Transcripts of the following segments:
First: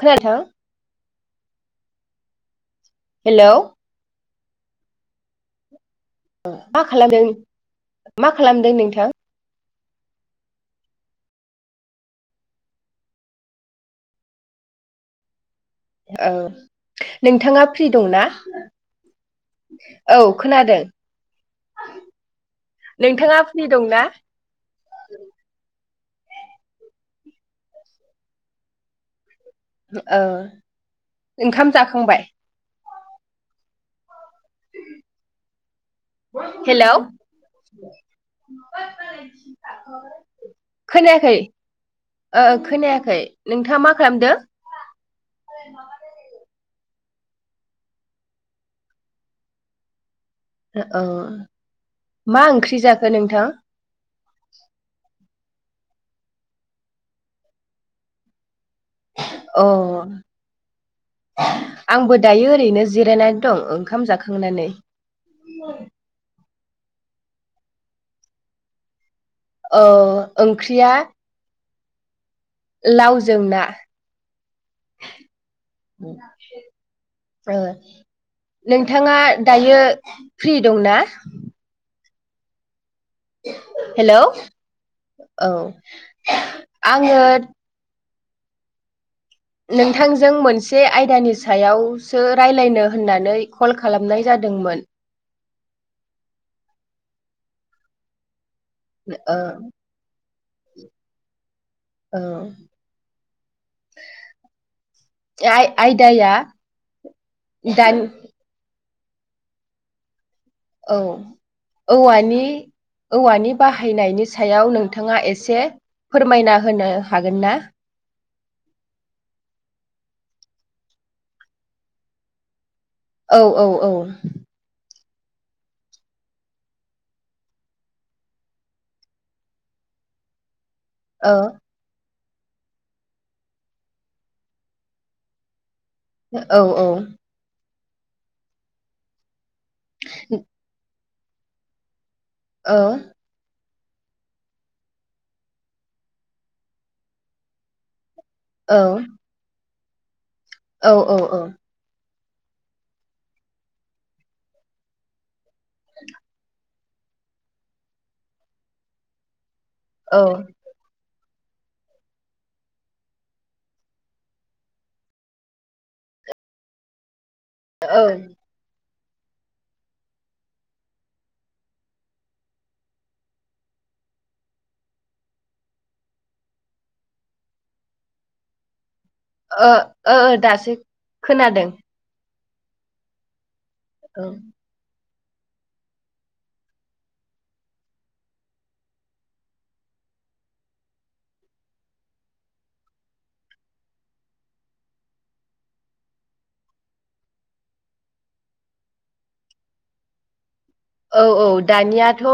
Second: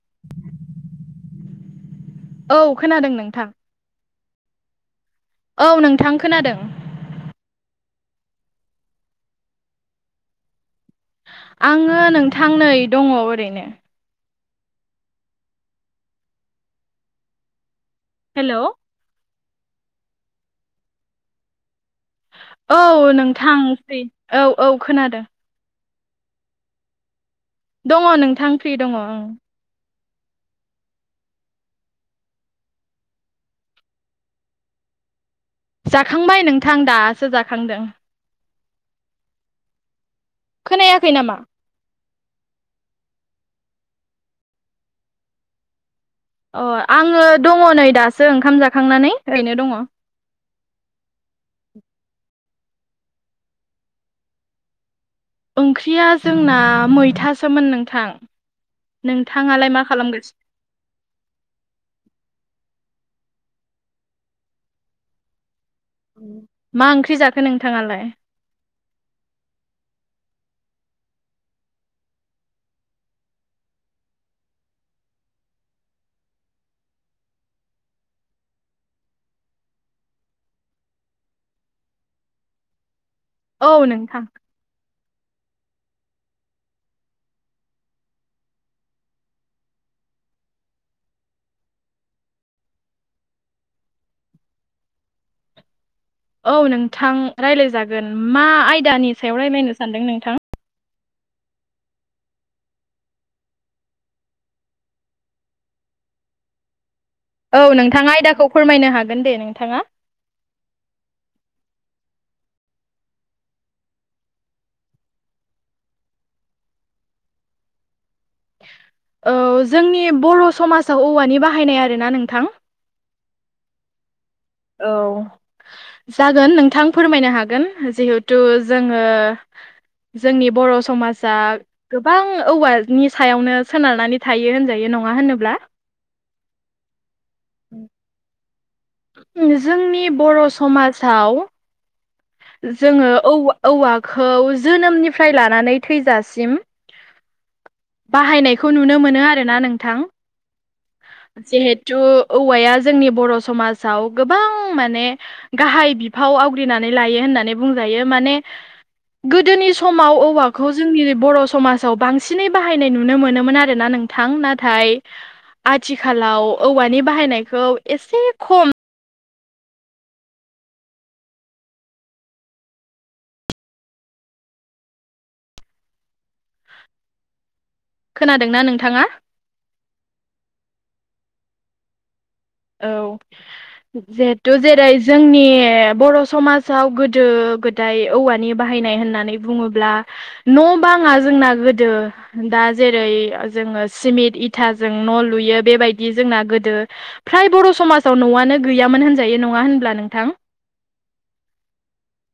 खोनांथों औ खोनादों नोंथां। हेलौ औ नोंथांखौ मा खालामदों मा खालामदों नोंथां? आङो नोंथां नै दङ ओरैनो औ नोंथाङा फ्रि दंना? हेलौ औ खोनादों। औ नोंथाङा फ्रि नोंथांसै दंना औ औ खोनादों। दङ नोंथां फ्रि दङ औ औ ओंखाम जाखांबाय? जाखांबाय नोंथां हेलौ दासो जाखांदों। खोनायाखै। ओ खोनायाखै नोंथाङा मा खालामदों? अ आङो दङ नै दासो ओंखाम जाखांनानै ओरैनो दङ। औ मा ओंख्रि जाखो नोंथां? ओंख्रिया जोंना मैथासोमोन नोंथां। अ नोंथाङालाय मा खालामगासिनो आंबो दायो ओरैनो जिरायनानै दं ओंखाम जाखांनानै मा ओंख्रि जाखो नोंथाङालाय? औ ओंख्रिया लावजों ना । ओ नोंथाङा दायो फ्रि दं ना? औ हेल' नोंथां औ आङो नोंथांजों मोनसे आयदानि सायावसो राय्लायनो होननानै कल खालामनाय जादोंमोन औ नोंथां राय्लायजागोन मा आयदानि सायाव रायज्लायनो सानदों नोंथां? औ आइ आयदया औ नोंथाङा आयदाखौ फोरमायनो हागोन दे नोंथाङा औ औवानि औवानि बाहायनायनि सायाव नोंथाङा एसे फोरमायना होनो हागोन ना औ जोंनि बर' समाजाव औवानि बाहायनाय आर ना नोंथां औ औ औ औ जागोन नोंथां फोरमायनो हागोन जिहुथु जोङो जोंनि बर' औ समाजा गोबां औवानि सायावनो सोनारनानै थायो होनजायो नङा होनोब्ला औ औ जोंनि बर' समाजाव औ जोङो ओ-औवाखौ जोनोमनिफ्राय लानानै थैजासिम बाहायनायखौ औ नुनो मोनो आरोना नोंथां औ औ जिहे औवाया जोंनि बर' समाजाव गोबां माने गाहाय बिफाव आव नानै बुं मनिाव ओ ओ औ खौ जोंनि बर' समाजाव बांसिनै बाहायनाय नुनो मोनोमोन आरोना नोंथां नाथाय आथिखालाव औवानि बाहायनायखौ एसे खम खोनादोंना नोंथाङा? ओ ओ दासो खोनादों। औ औ जिहेथु जेरै जोंनि बर' समाजाव गोदो गोदाय औवानि बाहायनाय होननानै बुङोब्ला न' बाङा जोंना गोदो दा जेरै जोङो सिमिट इथाजों न' लुयो बेबायदि जोंना गोदो फ्राय बर' समाजाव न'आनो गैयामोन होनजायो नङा होनब्ला नोंथां? औ औ दानियाथ'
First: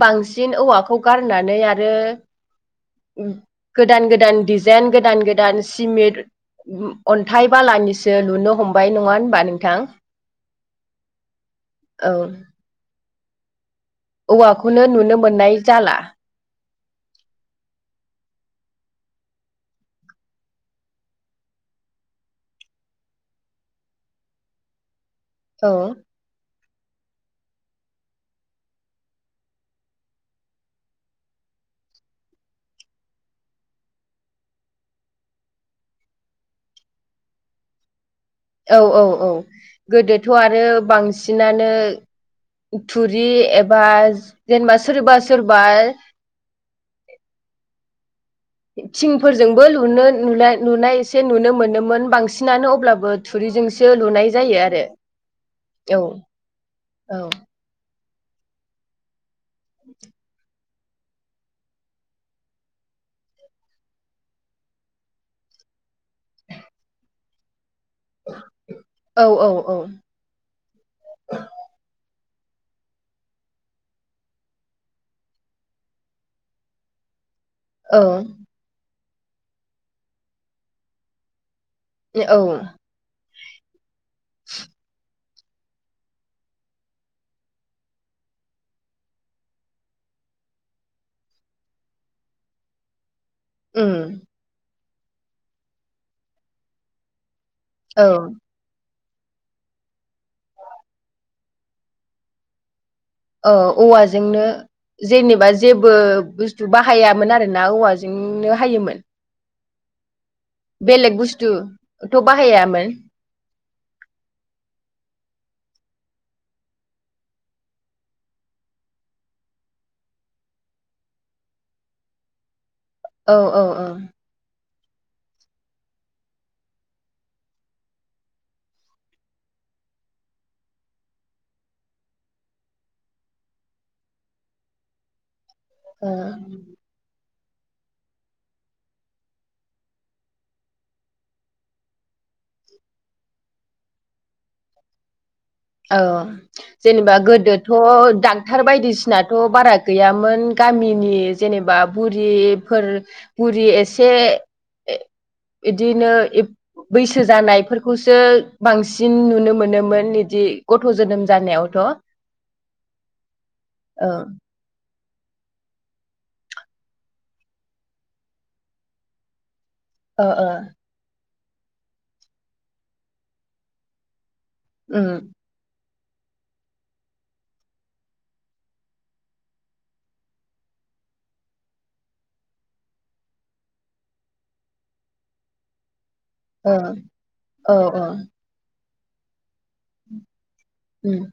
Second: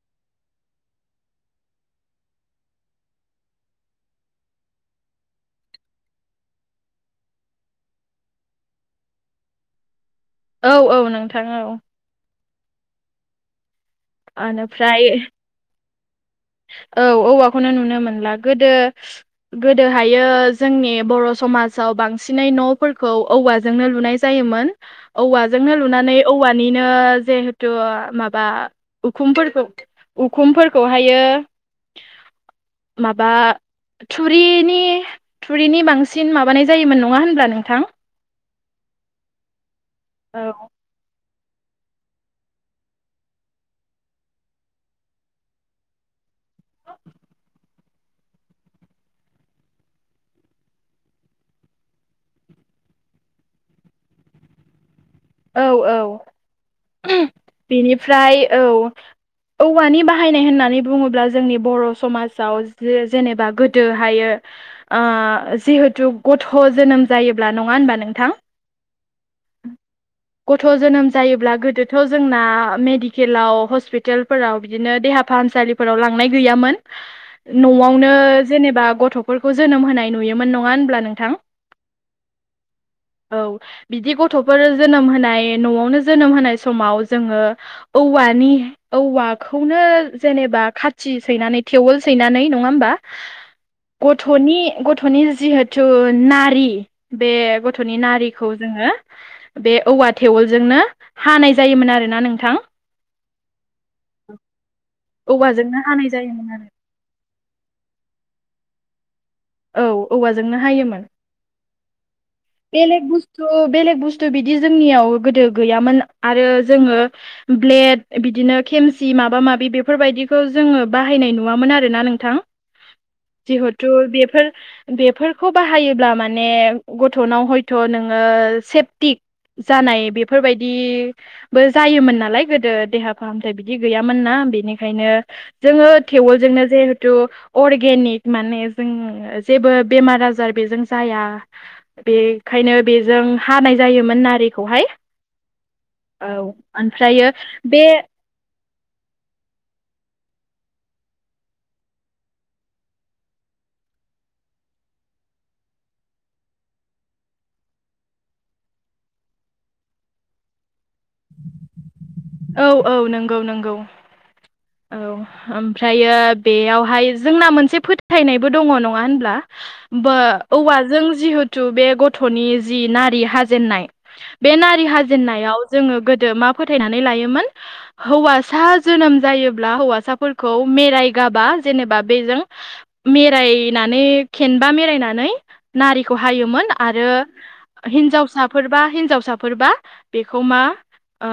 बांसिन औवाखौ गारनानै आरो गोदान गोदान दिडिजाइन गोदान गोदान सिमेन्ट अन्थाइ बालानिसो लुनो हमबाय नङा होनबा नोंथां औ औ नोंथां औ औ औवाखौनो ओनिफ्राय नुनो मोननाय जाला औ औवाखौनो नुनो मोनला गोदो गोदोहाय जोंनि बर' समाजाव बांसिनै न'फोरखौ औवाजोंनो लुनाय जायोमोन औ औवाजोंनो लुनानै औवानिनो जिहेथु माबा उखुमफोरखौ उखुमफोरखौहायो माबा थुरिनि थुरिनि बांसिन माबानाय जायोमोन नङा होनब्ला नोंथां? औ औ औ गोदोथ' आरो बां बांसिनानो थुरि एबा जेनेबा सोरबा सोरबा [unintelligible] थिंफोरजोंबो लुनो नु नुनाय एसे नुनो मोनोमोन बांसिनानो अब्लाबो थुरिजोंसो लुनाय जायो आरो औ औ बेनिफ्राय औ औवानि बाहायनाय होन्नानै बुंओब्ला जोंनि बर' समाजाव जे-जेनेबा गोदोहायो ओ जिहेथु गथ' जोनोम जायोब्ला नङा होनबा नोंथां? औ औ औ। गथ' जोनोम जायोब्ला गोदोथ' जोंना मेडिकेलाव हस्पिटालफोराव बिदिनो देहा फाहामसालि फोराव लांनाय गैयामोन औ न'आवनो जेनेबा गथ'फोरखौ जोनोम होनाय नुयोमोन नङा होनब्ला नोंथां? औ औ बिदि गथ'फोर जोनोम होनाय न'आवनो जोनोम होनाय समाव जोङो औवानि औवाखौनो जेनेबा खाथि सैनानै थेवोल सैनानै नङा होमबा? उम गथ'नि गथ'नि जिहेथु नारि बे गथ'नि औ नारिखौ जोङो बे औवा थेवलजोंनो हानाय जायोमोन आरोना नोंथां। औ औवाजोंनो जेनेबा औवाजोंनो जेबो हानाय जायोमोन बुस्थु आरो बाह हायामोन आरो ना औवाजोंनो हायोमोन। औ औवाजोंनो हायोमोन। बुस्थु थ' बाहाया? बेलेग बुस्थु बेलेग बुस्थु बिदि जोंनियाव गोदो गैयामोन आरो जोङो ब्लेड बिदिनो खेमसि माबा माबि बेफोरबायदिखौ जोङो बाहायनाय नुवामोन आरो ना नोंथां। औ औ औ जिहेथु बेफोर बेफोरखौ बाहायोब्ला माने ग थ'नाव हयथ' नोङो सेफटिक जानाय बेफोरबायदि बो जायोमोन नालाय गोदो देहा फाहामथाय बिदि गैयामोन ना बेनिखायनो जोङो औ थेवलजोंनो जिहेथु अर्गेनिक माने जों जेबो बेमार आजार बेजों जाया। बेखायनो बेजों हानाय जायोमोन नारिखौहाय। औ जेनेबा ओमफ्रायो गोदोथ' बे दाग क्टार बायदिसिनाथ' बारा गैयामोन गामिनि जेनेबा बुरिफोर बुरि एसे बिदिनो बैसो जानायफोरखौसो बांसिन नुनो मोनोमोन बिदि गथ' जोनोम जानायावथ'। औ औ नोंगौ नोंगौ। ओ औ ओमफ्रायो बेयावहाय जोंना मोनसे फोथायनायबो दङ नङा होनब्ला? बो ओ ओ औवाजों जिहेथु बे गथ'नि जि नारि हाजेननाय बे नारि उम हाजेन्नायाव जोङो गोदो मा फोथायनानै लायोमोन हौवासा जोनोम जायो ब्ला हौवासाफोरखौ मेरायगाबा जेनेबा बेजों मेरायनानै खेनबा मेरायनानै नारिखौ हायोमोन औ आरो औ औ हिनजावसा फोरबा हिनजावसाफोरबा बेखौ मा उम ओ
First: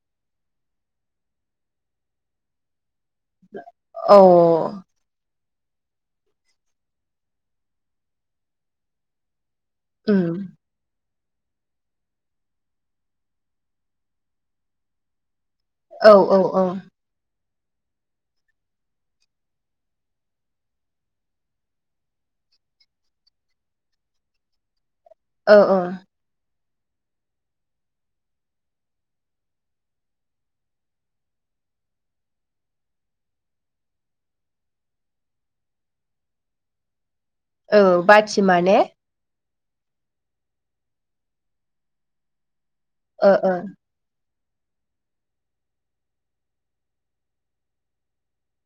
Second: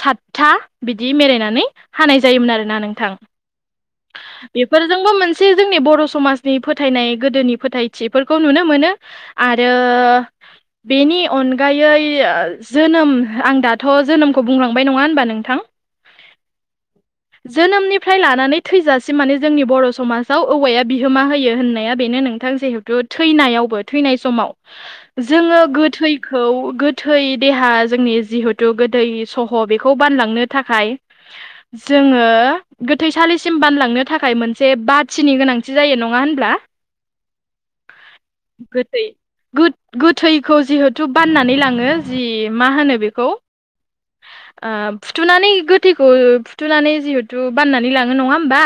सातथा बिदि मेरायनानै हानाय जायोमोन आरोना नोंथां। औ बेफोर जोंबो मोनसे जोंनि बर' समाजनि फोथायनाय गोदोनि फोथायथिफोरखौ नुनो मोनो आरो उम बेनि अनगायै जोनोम आं दाथ' जोनोमखौ बुंलांबाय नङा होनबा नोंथां? औ औ औ। जोनोमनिफ्राय लानानै थैजासिम माने जोंनि बर' समाजाव औवाया बिहोमा होयो होननाया बेनो नोंथां जिहु थु थैनायावबो थैनाय समाव औ जोङो औ गोथै खौ गोथै देहा जोंनि जिहेथु गोदै सह' बेखौ बानलांनो थाखाय जोङो गोथैसालिसिम बानलांनो थाखाय मोनसे बाथिनि गोनांथि जायो नङा होनब्ला? औ बाथि माने गोदै गोथैखौ जिहेथु बाननानै लाङो जि मा होनो बे अ अ फुथुनानै गोथैखौ फुथुनानै जिहेथु बाननानै लाङो नङा होमबा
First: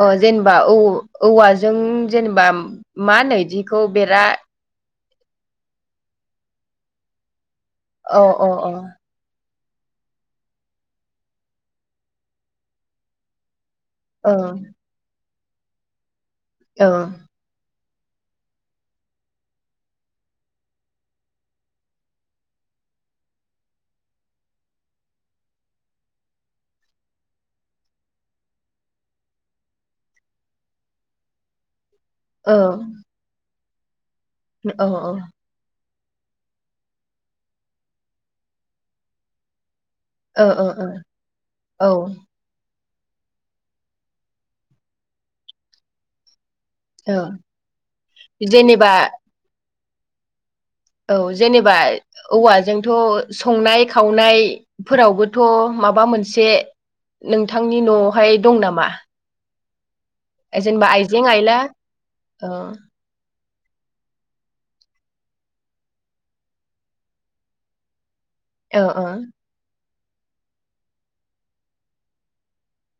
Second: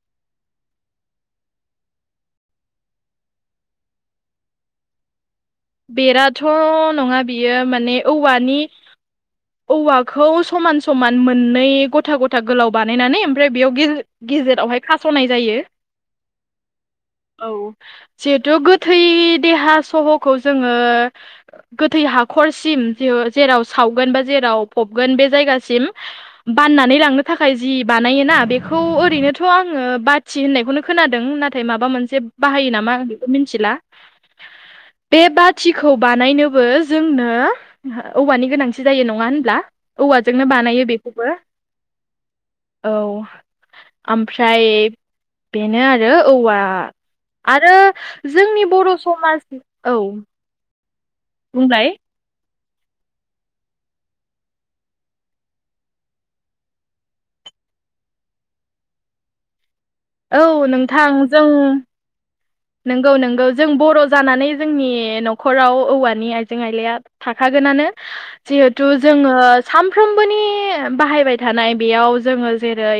अ जेनेबा औ औवाजों जेनेबा मा होनो बिखौ बेरा बेराथ' नङा बियो माने औ औ औवानि औ औवाखौ समान समान मोननै गथा गथा गोलाव बानायनानै ओमफ्राय बेयाव औ गेजेरावहाय खास'नाय जायो औ औ जिहेथु गोथै देहा सहखौ जोङो गोथै हाखरसिम जेराव सावगोन बा जेराव फबगोन बे जायगासिम बाननानै लांनो थाखाय जि बानायोना बेखौ ओरैनोथ' आङो थि होननायखौनो खोनादों नाथाय माबा मोनसे ओ बाहायो नामा मिथिला बे बाथिखौ बानायनोबो जोंनो औवानि गोनांथि जायो नङा होनब्ला औव ओ जोंनो बानायाय बेु ब औ औ ओमफ्राय बेनो आरो औवा औ आरो जोंनि बर' जेनेबा समाज औ औ जेनेबा बुंलाय औवाजोंथ' संनाय खावनायफोरावबोथ' माबा मोनसे नोंथांनि न'आवहाय दं नामा औ जेनेबा नोंथां आइजें जों आइला औ नंगौ नंगौ जों बर' जानानै जोंनि न'खराव औवानि आइजें आइलाया थाखागोनानो औ जिहेथु औ जोङो सानफ्रोमबोनि बाहायबाय थानाय बेयाव जोङो जेरै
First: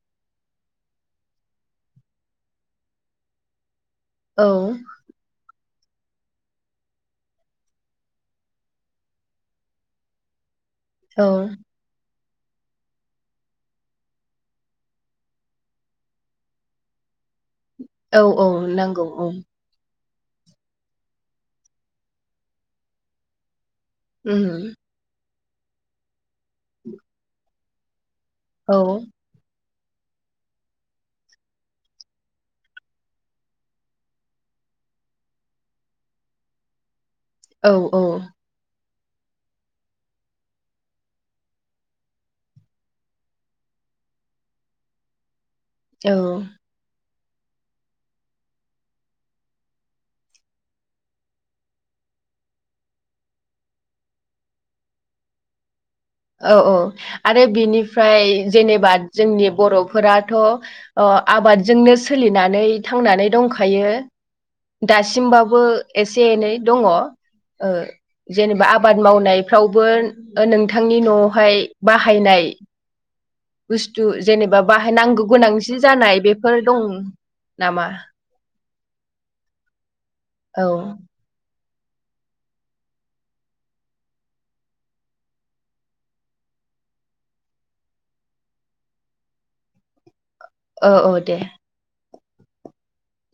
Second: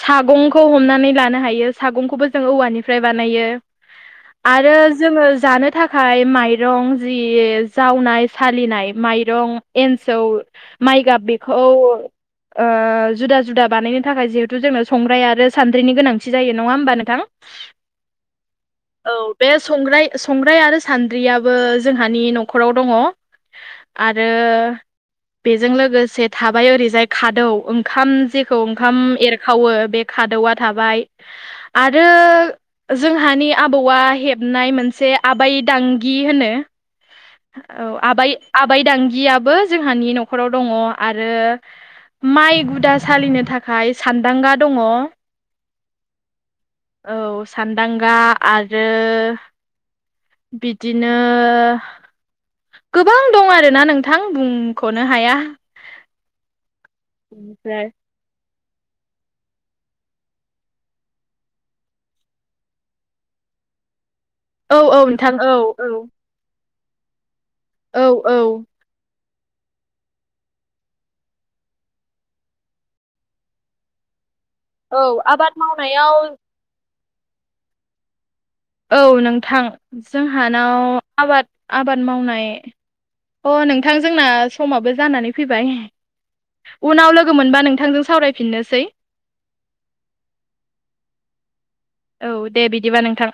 सागंखौ हमनानै लानो हायो सागंखौबो जों औवानिफ्राय बानायो आरो जोङो जानो थाखाय आखाय माइरं जि जावनाय सालिनाय माइरं एन्सौ माइ औ गाब बेखौ जुदा जुदा बानायनो थाखाय जिहेथु जोंनो संग्राय आरो स नि गोनांथि जायो नङा होमबा नोंथां औ औ नांगौ औ संग्राय संग्राय आरो सान्द्रियाबो जोंहानि न'खराव दङ आरो बेजों लोगोसे थाबाय ओरैजाय खादौ ओंखाम जेखौ औ ओंखाम एरखावो बे खादौा थाबाय आरो जोंहानि आबौआ हेबनाय मोनसे आबै दांगि होनो औ आब आबाय दांगियाबबो जोंहानि न'खराव दङ आरो माइ गुदा सालिनो थाखाय सानान्दांगा दङ औ औ सान्दांगा आरो बिदिनो गोबां दं आरोना नोंथां बुंख'नो हाया औ औ आरो ओमफ्राय बिनिफ्राय जेनेबा जोंनि बर'फोराथ' आबादजोंनो सोलिनानै थांनानै दंखायो औ औ नोंथां औ दासिमबाबो औ एसे एनै दङ औ औ जेनेबा आबाद मावनायफ्रावबो नों नोंथांनि न'आवहाय बाहायनाय बुस्थु जेनेबा बाहाय औ नांगौ आबाद गोनांसो मावनायाव जानाय बेफोर दं नामा औ नोंथां औ जोंहानाव आबाद आबाद मावनाय अ नोंथां जोंना समाबो जानानै फैबाय उनाव लोगो मोनबा नोंथांजों सावरायफिननोसै औ औ दे औ दे बिदिबा नोंथां